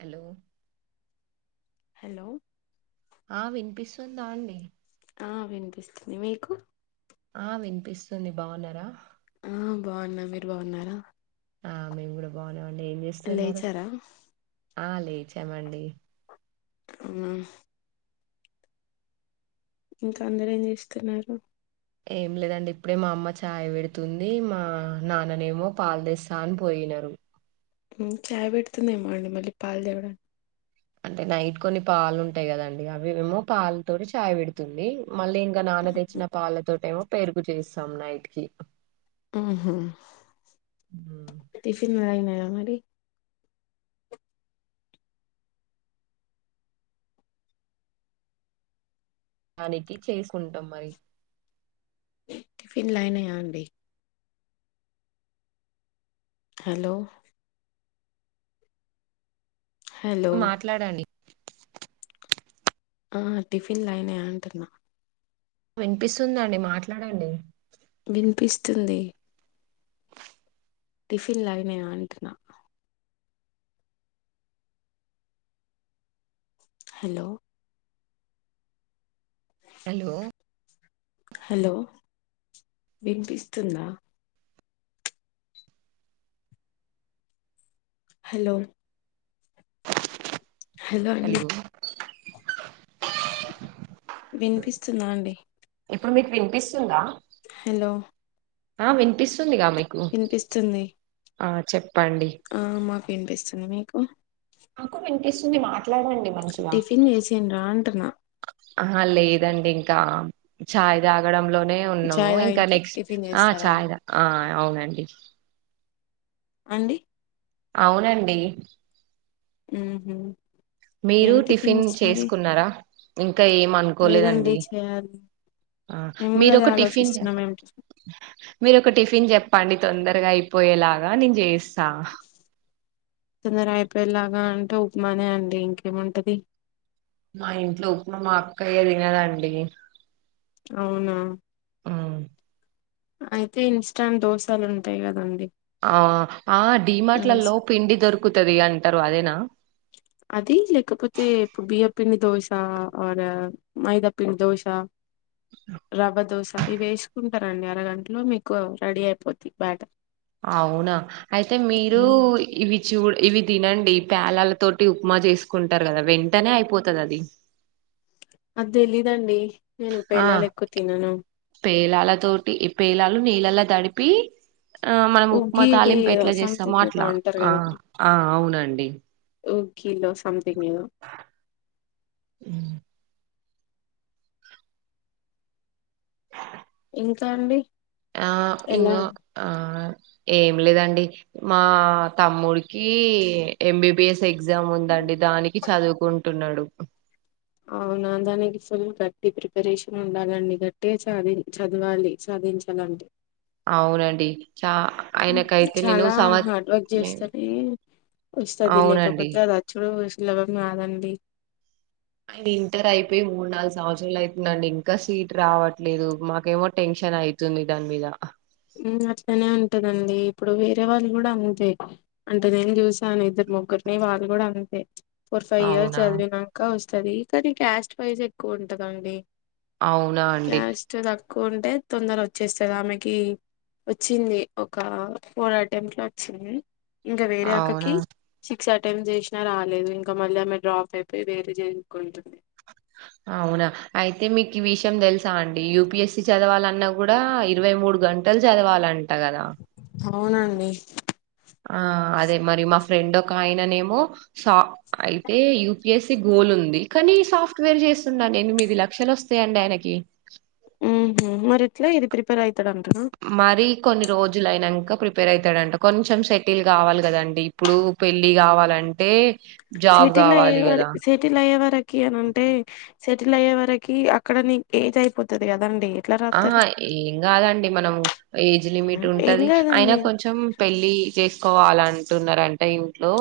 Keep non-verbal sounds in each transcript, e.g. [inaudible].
Hello hello ఆ వినిపిస్తుందా అండి ఆ వినిపిస్తుంది. మీకు ఆ వినిపిస్తుంది. బాగున్నారా? ఆ బాగున్న మీరు బాగున్నారా ఆ మేము గూడా బాగున్నామండి ఏం చేస్తున్నారు లేచారా ఆ లేచామండి. అమ్మా ఇంకా అందరు ఏం జేస్తున్నారు ఏం లేదండి ఇప్పుడే మా అమ్మ చాయ్ పెడుతుంది. మా నాన్ననేమో పాలుదేస్తా అని పోయి వెళ్ళారు ఉమ్ చాయ్ పెడుతుందమో అండి మళ్ళీ పాలు దేవడానికి అంటే నైట్ కొన్ని పాలు ఉంటాయి కదండి అవి ఏమో పాలు తోటి చాయ్ పెడుతుంది. మళ్ళీ ఇంకా నాన్న తెచ్చిన పాలతోట ఏమో పెరుగు చేస్తాం నైట్ కి ఉమ్ హూ ఉమ్, టిఫిన్ లైనయా మరి దానికి చేసుకుంటాం మరి టిఫిన్లు అయినయ అండి హలో హలో మాట్లాడండి ఆ టిఫిన్లు అయినాయ అంటున్నా వినిపిస్తుందండి మాట్లాడండి వినిపిస్తుంది టిఫిన్లు అయినయ అంటున హలో హలో హలో వినిపిస్తుందా హలో హలో అండి వినిపిస్తుంద అండి ఇప్పుడు మీకు వినిపిస్తుందా హలో ఆ వినిపిస్తుందిగా మీకు వినిపిస్తుంది ఆ చెప్ ఆ మాకు వినిపిస్తుంది మీకు నాకు వినిపిస్తుంది మాట్లాడండి మంచిగ టిఫిన్ చేసిండ్రా అంటున్నా ఆహా లేదండి ఇంకా ఛాయ్ తాగడంలో నే ఉన్నాము చాయ్ తాగిన ఇంకా తర్వాత నెక్స్ట్ టిఫిన్ ఆ చేస్తారా [unintelligible] ఆ అవునండి అండి అవునండి ఉహు మీరు ఏం టిఫిన్ టిఫిన్స్ మరి చేసుకున్నారా ఇంకా ఎం లేదండి అనుకోలేదండి చేయాలి ఆ మేము కూడా మీరు అదే ఒక టిఫిన్ చే ఆలోచిస్తున్నాం ఏం టిఫిన్ మీరు ఒక టిఫిన్ చెప్పండి తొందరగా అయిపోయేలాగా నేను చేస్ తొందరయిపోయలాగా అంట ఉ మానే అండి ఇంకేముంటది మా ఇంట్లో ఉప్మా మా అక్కయ్య తినదాండి అవునా అయితే ఇన్స్టాంట్ దోశలు ఉంటాయి కదండి ఆ ఆ అవి ఏస్ డీమార్ట్లలో పిండి దొరుకుతది అంటారు అదేనా అద లేకపోతే ఇప్పు బియపిండి దోశ ఆ మైదాపిండి దోశ ర్వ దోశ ఇవి వేసుకుంటారండి అరగంటలో మీకు రెడీ అయిపోతు బ్యాటర్ అవునా అయితే మీరు ఉమ్, ఇవి చూ ఇవి తినండి పేలాల తోటి ఉప్మా చేసుకుంటారు కదా వెంటనే అయిపోతది అది అది తెలీదండి నేను పేలాలు ఎక్కువ తినను లాల తోటి ఇ పేలాలు నీళ్ళలా తడిపి ఆ మనం ఉప్మా ఉగ్గిడి తాలీం ఏదో పేట్ల చేస్తమో సంథింగ్ ఏదో అట్లా అంటారు ఆ ఆ అవునండి ఓ [unintelligible] సంథంగ్ ఏదో ఉమ్. ఇంకా అండి ఆ ఎలా ఇన్నో ఆ ఏం లేదండి మా తమ్ముడికి ఎంబీబిఎస్ ఎ ఎగ్జామ్ ఉందండి దానికి చదువుకుంటున్నాడు అవునా దానికి ఫుల్ గట్టి ప్రిపరేషన్ ఉండాలండి గట్టి చది చదవాలి చ అందిచాలండి అవునండి చ ఆయనకైతే నేను చాలా హార్డ్ వర్క్ చేస్తేనే [unintelligible] వస్తది అవునండి లేకపోతే అది [unintelligible] ఆయన ఇంటర్ అయిపోయి మూడు నాలుగు సంవత్సరాలు అయితుందండి ఇంకా సీట్ రావట్లేదు మాకేమో టెన్ చనయితుంది దాని మీద అట్లనే ఉంటదండి ఇప్పుడు వేరే వాళ్ళు కూడా అతే అంటే నేను చూసాను ఇద్దరు ముగ్గురిని వాళ్ళు కూడా అంతే ఫోర్ ఫైవ్ ఇయర్స్ అవునా చదివినక వస్తది కానీ క్యాస్ట్ ప్రైస్ గా ఎక్కువ ఉంటదండి అవునా అండి క్కుంటే తొందర వచ్చేస్తుంది ఆమెకి వచ్చింది ఒక ఫోర్ అటెంప్ట్ లో వచ్చింది ఇంకా వేరే అవునా అక్కకి సిక్స్ అటెంప్ట్ చేసినా రాలేదు ఇంకా మళ్ళీ ఆమె డ్రాప్ అయిపోయి వేరే చేసుకుంటుంది అవునా అయితే మీకు ఈ విషయం తెలుసా అండి యూపిఎస్సి చదవాలన్న కూడా ఇరవై మూడు గంట లు చదవాలంట కదా అవునండి ఆ అదే మరి మా ఫ్రెండ్ ఒక ఆయననేమో సా అయితే యూపిఎస్సి గోల్ ది కానీ సాఫ్ట్వేర్ చేస్తునాడు ఎనిమిది లక్షలు వస్తాయండి ఆయనకి ఉ మరి ఎట్లా ఇది ప్రిపేర్ అవుతాడంటనా మరీ కొన్ని రోజులు అయినాక ప్రిపేర్ అయితాడాట కొంచెం సెటిల్ కావాలి కదండి ఇప్పుడు పెళ్లి కావాలంటే అంటే సెటిల్ అయ్యేవరకి సెటిల్ అయ్యేవరకి అని అంటే సెటిల్ అయ్యే వరకి అక్కడ న ఏజ్ అయిపోతది కదండి ఎట్లా రాత్తరు ఆహా ఏం కాదండి మనం ఏజ్ లిమిట్ ఏం ఉంటది అయినా కాదండి కొంచెం పెళ్ళి చేసుకోవాల అంటున్నారంట ఇంట్లో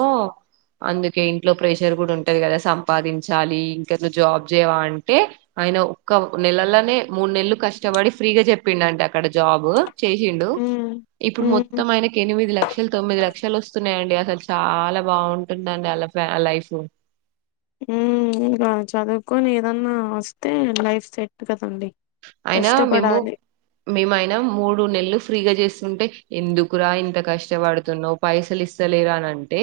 అందుకే ఇంట్లో ప్రెషర్ కూడా ఉంటది కదా సంపాదించాలి ఇంకా నువ్వు జాబ్ చేయవా అంటే ఆయన ఒక్క నెలలనే మూడు నెలు కష్టపడి ఫ్రీగా చెప్పిండు అంట అక్కడ జాబ్ చేసిండు ఉమ్ ఇప్పుడు ఉమ్ మొత్తం ఆయనకి ఎనిమిది లక్షలు తొమ్మిది లక్షలు వస్తున్నాయండి అసలు చాలా బాగుంటుందండి అల ఆ లైఫ్ ఉ ఇంకా చదువుకొని ఏదన్నా వస్తే లైఫ్ సెట్ కదండి అయినా మేము కష్టపడాలి మేముయినా మూడు నెల్లు ఫ్రీగా చేస్తుంటే ఎందుకురా ఇంత కష్టపడుతున్నావు పైసలు ఇస్తలేరూ అని అంటే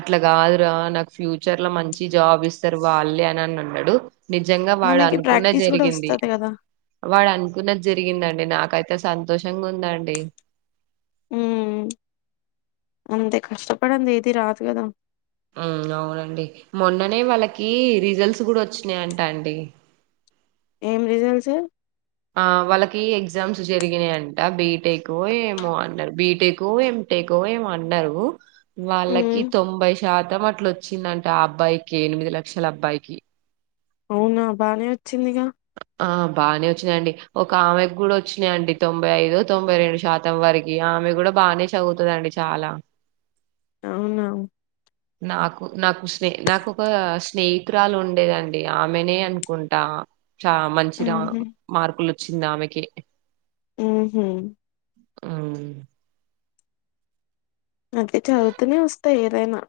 అట్లా కాదు రా నాకు ఫ్యూచర్ లో మంచి జాబ్ ఇస్తారు వాళ్ళే అని అని అన్నాడు నిజంగా వాడు మనకి అనుకునేదే ప్రాక్టీస్ కూడా జరిగింది వస్తది కదా వాడు అనుకున్నది జరిగిందండి నాకైతే సంతోషంగా ఉందండి ఉ అంతే కష్టపదండి ఏది రాదు కదా ఆ అవునండి మొన్ననే వాళ్ళకి రిజల్ట్స్ కూడా వచ్చినాయి అంట అండి ఏం రిజల్ట్స్ ఆ వాళ్ళకి ఎగ్జామ్స్ జరిగినాయంట బీటెక్ ఏమో అన్నారు బీటెక్ ఏం టేకో అన్నారు వాళ్ళకి ఉమ్ తొంభై శాతం అట్ల వచ్చిందంటే ఆ అబ్బాయికి ఎనిమిది లక్షల అబ్బాయికి అవునా బానే వచ్చిందిగా ఆ బాగానే వచ్చినాయిండి ఒక ఆమెకు కూడా వచ్చినాయిండి తొంభై ఐదు తొంభై రెండు శాతం వరకి ఆ అమె కూడా బాగానే చదువుతడండి చాలా అవునావు నాకు నాకు స్నేహ ఒక స్నేహితురాలు ఉండేదండి ఆమెనే అనుకుంటా చా మంచి రా ఉహు మార్కులు వచ్చింది ఆమెకి ఉహు ఆవునా అంటే చదువుతూనే వస్తాయి ఏదైనా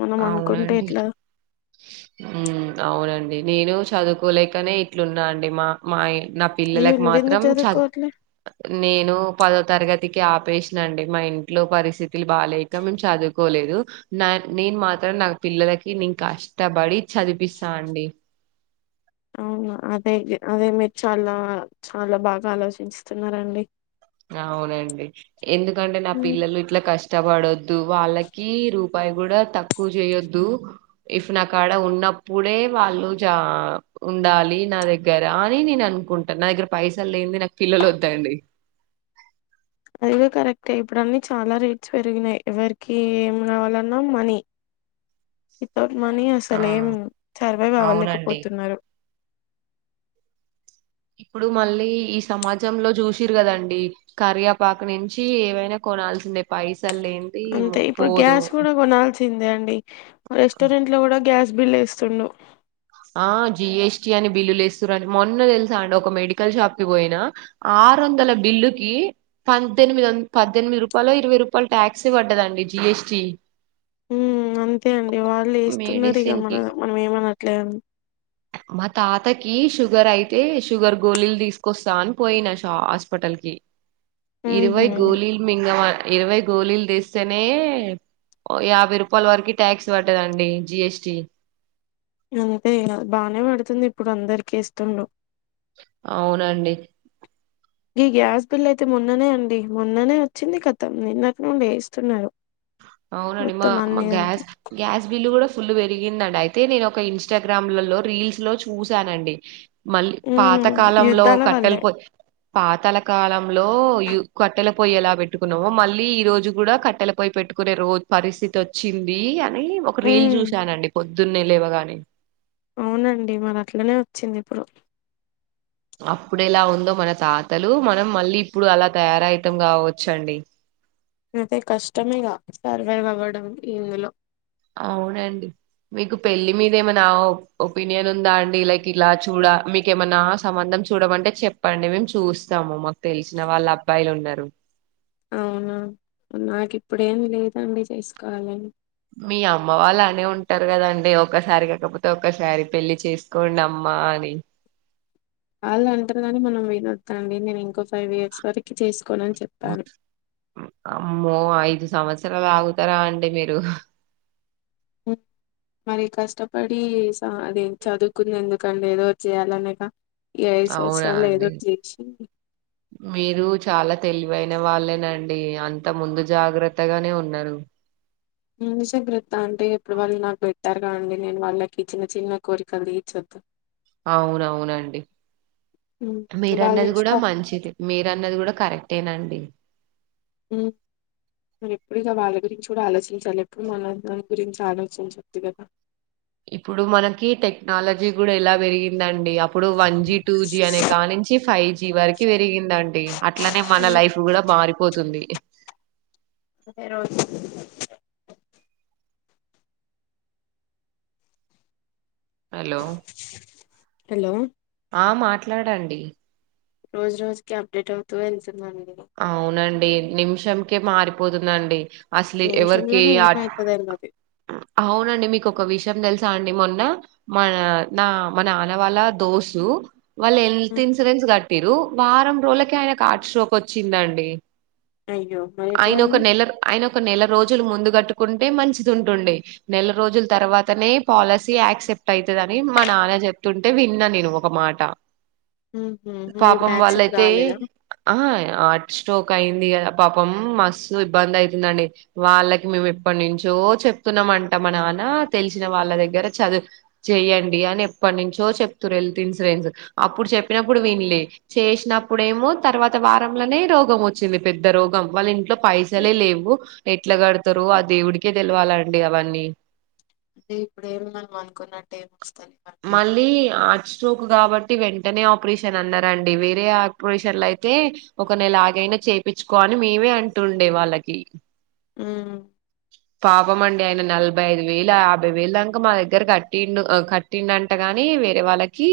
మనం అనుకుంటే అవునండి ఎట్లా అవునండి నేను చదువుకోలేకనే ఇట్లున్నా అండి మా మా నా అయ్యో పిల్లలకు నువ్వెందుకు మాత్రం చదువు చదువుకోవట్లే నేను పదో తరగతి కి ఆపేసినండి మా ఇంట్లో పరిస్థితులు బాలేక మేము చదువుకోలేదు నేను మాత్రం నా పిల్లలకి నేను కష్టపడి చదిపిస్తానండి. అవునా అదే అదే మీరు చాలా చాలా బాగా ఆలోచిుస్తున్నారండి అవునండి ఎందుకంటే నా ఉమ్, పిల్లలు ఇట్లా కష్ట ఇష్టపడద్దు వాళ్ళకి రూపాయి కూడా తక్కువ చేయొద్దు ఇఫ్ నా కాడ ఉన్న అప్పుడే వాళ్ళు చ ఉండాలి నా దగ్గర అని నేను అనుకుంటాను నా దగ్గర పైసలు లేంది నాకు పిల్లలు ఒదండి అదిగా కరెక్టే ఇప్పుడు అన్న చాలా రేట్స్ పెరిగినాయి ఎవరికి ఏం కావాలన్నా మనీ వితౌట్ మనీ ఆ అసలేం సర్వైవ్ అండి అవ్వలేకపోతున్నారు ఇప్పుడు మళ్ళీ ఈ సమాజంలో చూసిరు కదండి కరియాపాక నుంచి ఏవైనా కొన కాల్సిందే పైసలు ఏంటి అంతే ఇప్పుడు పోదు గ్యాస్ కూడా కొనాల్సిందే అండి రెస్టారెంట్ లో కూడా గ్యాస్ బిల్ వేస్తుండు ఆ జిఎస్టి అని బిల్లులుస్తుారని మొన్న తెలుసా అండి ఒక మెడికల్ షాప్ కి పోయినా ఆరు వందల బిల్లుకి పనిమిది పద్దెనిమిది రూపాయలు ఇరవై రూపాయలు టాక్స్ పడ్డదండి జి జి స్ టీ ఉమ్ అంతే అండి వాళ్ళు ఏస్తున్నారు ఇక మెడిసిన్ మన కి మనం ఏమనట్లే మా తాతకి షుగర్ అయితే షుగర్ గోళీలు తీసుకొస్తా అని పోయినా శా హాస్పిటల్ ఉహు ఇరువై గోలిల్ మింగమా ఇరవై గోళలు తేస్తేనే యాభై రూపాయల వరకు ట్యాక్స్ పడ్డదండి జిఎస్టి అంతే ఇగ బానే పడుతుంది ఇప్పుడు అందరికిీ ఇఏస్తుండు అవునండి ఈ గ్యాస్ బిల్ అయితే మొన్ననే అండి మొన్ననే వచ్చింది కతం నిన్నక్క నుండి ఏ ఇస్తున్నారు అవునండి మా మ గ్యాస్ గ్యాస్ బిల్ కూడా ఫుల్ పెరిగిందండి అయితే నేను ఒక ఇన్స్టాగ్రామ్లలో రీల్స్ లో చూసానండి మళ్ళీ ఉమ్ పాత కాలంలో యుద్ధాల కట్టెల వల్లే పోయి పాతాల కాలంలో కట్టెల పొయ్యి ఎలా పెట్టుకున్నామో మళ్ళీ ఈ రోజు కూడా కట్టెల పొయ పెట్టుకు కునే రోజు పరిస్థితి వచ్చింది అని ఒక రీల్ ఉమ్ చూసానండి పొద్దున్నే లేవగాని అవునండి మరి అట్లనే వచ్చింది ఇప్పుడు అప్పుడ ఎలా ఉందో మన తాతలు మనం మళ్ళీ ఇప్పుడు అలా తయారవుతాం కావచ్చ అండి [unintelligible] అయితే కష్టం ఇగ సర్వైవ్ అవ్వడం ఇందులో అవునండి మీకు పెళ్ళి మీద ఏమైనా ఒపీనియన్ ఉందా అండి లైక్ ఇలా చూడ మీకేమైనా సంబంధం చూడమంటే చెప్పండి మేము చూస్తాము మాకు తెలిసిన వాళ్ళ అబ్బాయిలు ఉన్నారు అవునా నాకు ఇప్పుడేమి లేదండి చేసుకోవాలని మీ అమ్మ వాళ్ళు అనే ఉంటారు కదండి ఒసారి కాకపోతే ఒసారి పెళ్లి చేసుకోండఅమ్మ పాణి వాళ్ళు అంటారు కాగాని మనం వినొద్దాండి నేను ఇంకో ఫైవ్ ఇయర్స్ వరకు చేసుకు అమ్మో ఐదు సంవత్సరాలు ఆగుతారా అండి మీరు ఓ [unintelligible] మరి కష్టపడి అది చదువుకుంది ఎందుకండి ఏదో చేయాలనేక అవునా అండి మీరు చాలా తెలివైన వాళ్ళేనండి అంత ముందు జాగ్రత్తగానే ఉన్నారు. ని జాగ్రత్త అంటే ఎప్పుడు వాళ్ళు నాకు పెట్టారు కాదండి నేను వాళ్ళకి చిన్న చిన్న కోరికలు తీర్చొద్దా అవునవునండి ఉమ్, వాళ్ళు మీరన్నది చేసి కూడా పం- మంచిది మీరన్నది కూడా కరక్టేనండి ఉమ్ మరి ఎప్పుడు ఇక వాళ్ళ గురించి కూడా ఆలోచించాలి ఎప్పుడు మన దాని గురించి ఆలోచించొద్దు గదా ఇప్పుడు మనకి టెక్నాలజీ కూడా ఎలా పెరిగిందండి అప్పుడు వన్ జి టూ జి అనే కా నుంచి ఫైవ్ జి వరకి వెలిందండి అట్లనే మన ఉమ్, లైఫ్ కూడా మారిపోతుంది ఏ రోజ్ హలో హలో ఆ మాట్లాడండి రోజు రోజుకి అప్డేట్ అవుతు వెళ్తున్నాను అవునండి నిమిషం కే మారిపోతుందండి అసలు ఎవరికి నిమిషంలోనే అట్ ఏమవుతుందండి అది అవునండి మీకు ఒక విషయం తెలుస్ తాండి మొన్న మన నా మా నాన్నవాళ్ళ దోసు వాళ్ళు హెల్త్ ఉమ్, ఇన్సూరెన్స్ కట్టిరు వారం రోజులకే ఆయన కు హార్ట్ స్ట్రోక్ వచ్చిందండి అయ్యో మరి ఎట్లా ఆయన ఒక అండి నెలర్ ఆయన ఒక నెల రోజులు ముందుకు కట్టుకుంటే మంచిది ఉంటుండే నెల రోజుల తర్వాతనే పాలసీ యాక్సెప్ట్ ఐతదని మన నాన చెప్తుంటే విన్నా నేను ఒక మాట ఉహు, మరి ఇప్పుడు పాపం యాక్సెప్ట్ వాళ్ళయితే కాలేదా ఆహ స్టోక్ అయింది కదా పాపం మస్తు ఇబ్బంది ఐతుందండి వాళ్ళకి మే ఎప్పటి నుంచో చెప్తున్నమంట మా నాన్న తెలిసిన వాళ్ళ దగ్గర చదువు చెయండి అని ఎప్పటినుంచో చెప్ తు రెల్త్ ఇన్సూరెన్స్ అప్పుడు చెప్పినప్పుడు వినలే చేసినప్పుడేమో తర్వాత వా రం ల నే రోగం వచ్చింది పెద్ద రోగం వాళ్ళ ఇంట్లో పైసలే అయ్యో లేవు ఎ ఎట్లా కడతరు అ దేవుడికే తెలివాలండి అవన్నీ అదే ఇప్పుడ ఏమి మనం అనుకున్నట్టేమో మళ్ళీ హార్ట్ స్ట్రోక్ కాబట్టి వెన్ వెంటనే ఆపరేషన్ అన్నారండి వేరే ఆపరేషన్ లయితే ఒక నెల ఆగైనా చేపిచుకో అని మేమే మే అంటుండే వాళ్ళకి ఊ ఇవ్వమండి ఆయన నలబై ఐదు వేల ఆయాభై వేల దాక మా దగ్గర కట్టిండు అ క టిండంట గాని వేరే వాళ్ళకి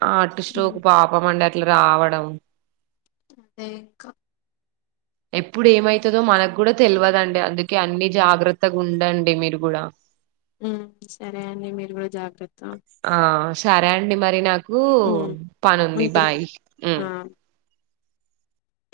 హార్ట్ స్ట్రోక్ పాపం అండి అట్లా రావడం అంతే ఇంకా ఎప్పుడు ఏమైతదో మనకు కూడా తెల్వదండి అందుకే అన్ని జాగ్రత్తగా ఉండండి మీరు కూడా ఊ సరే అండి మీర్ కూడా జాగ్రత్త ఆ సరే అండి మరి నాకు ఉమ్, పనుంది ఉంటున్నా బాయ్ ఉ ఆ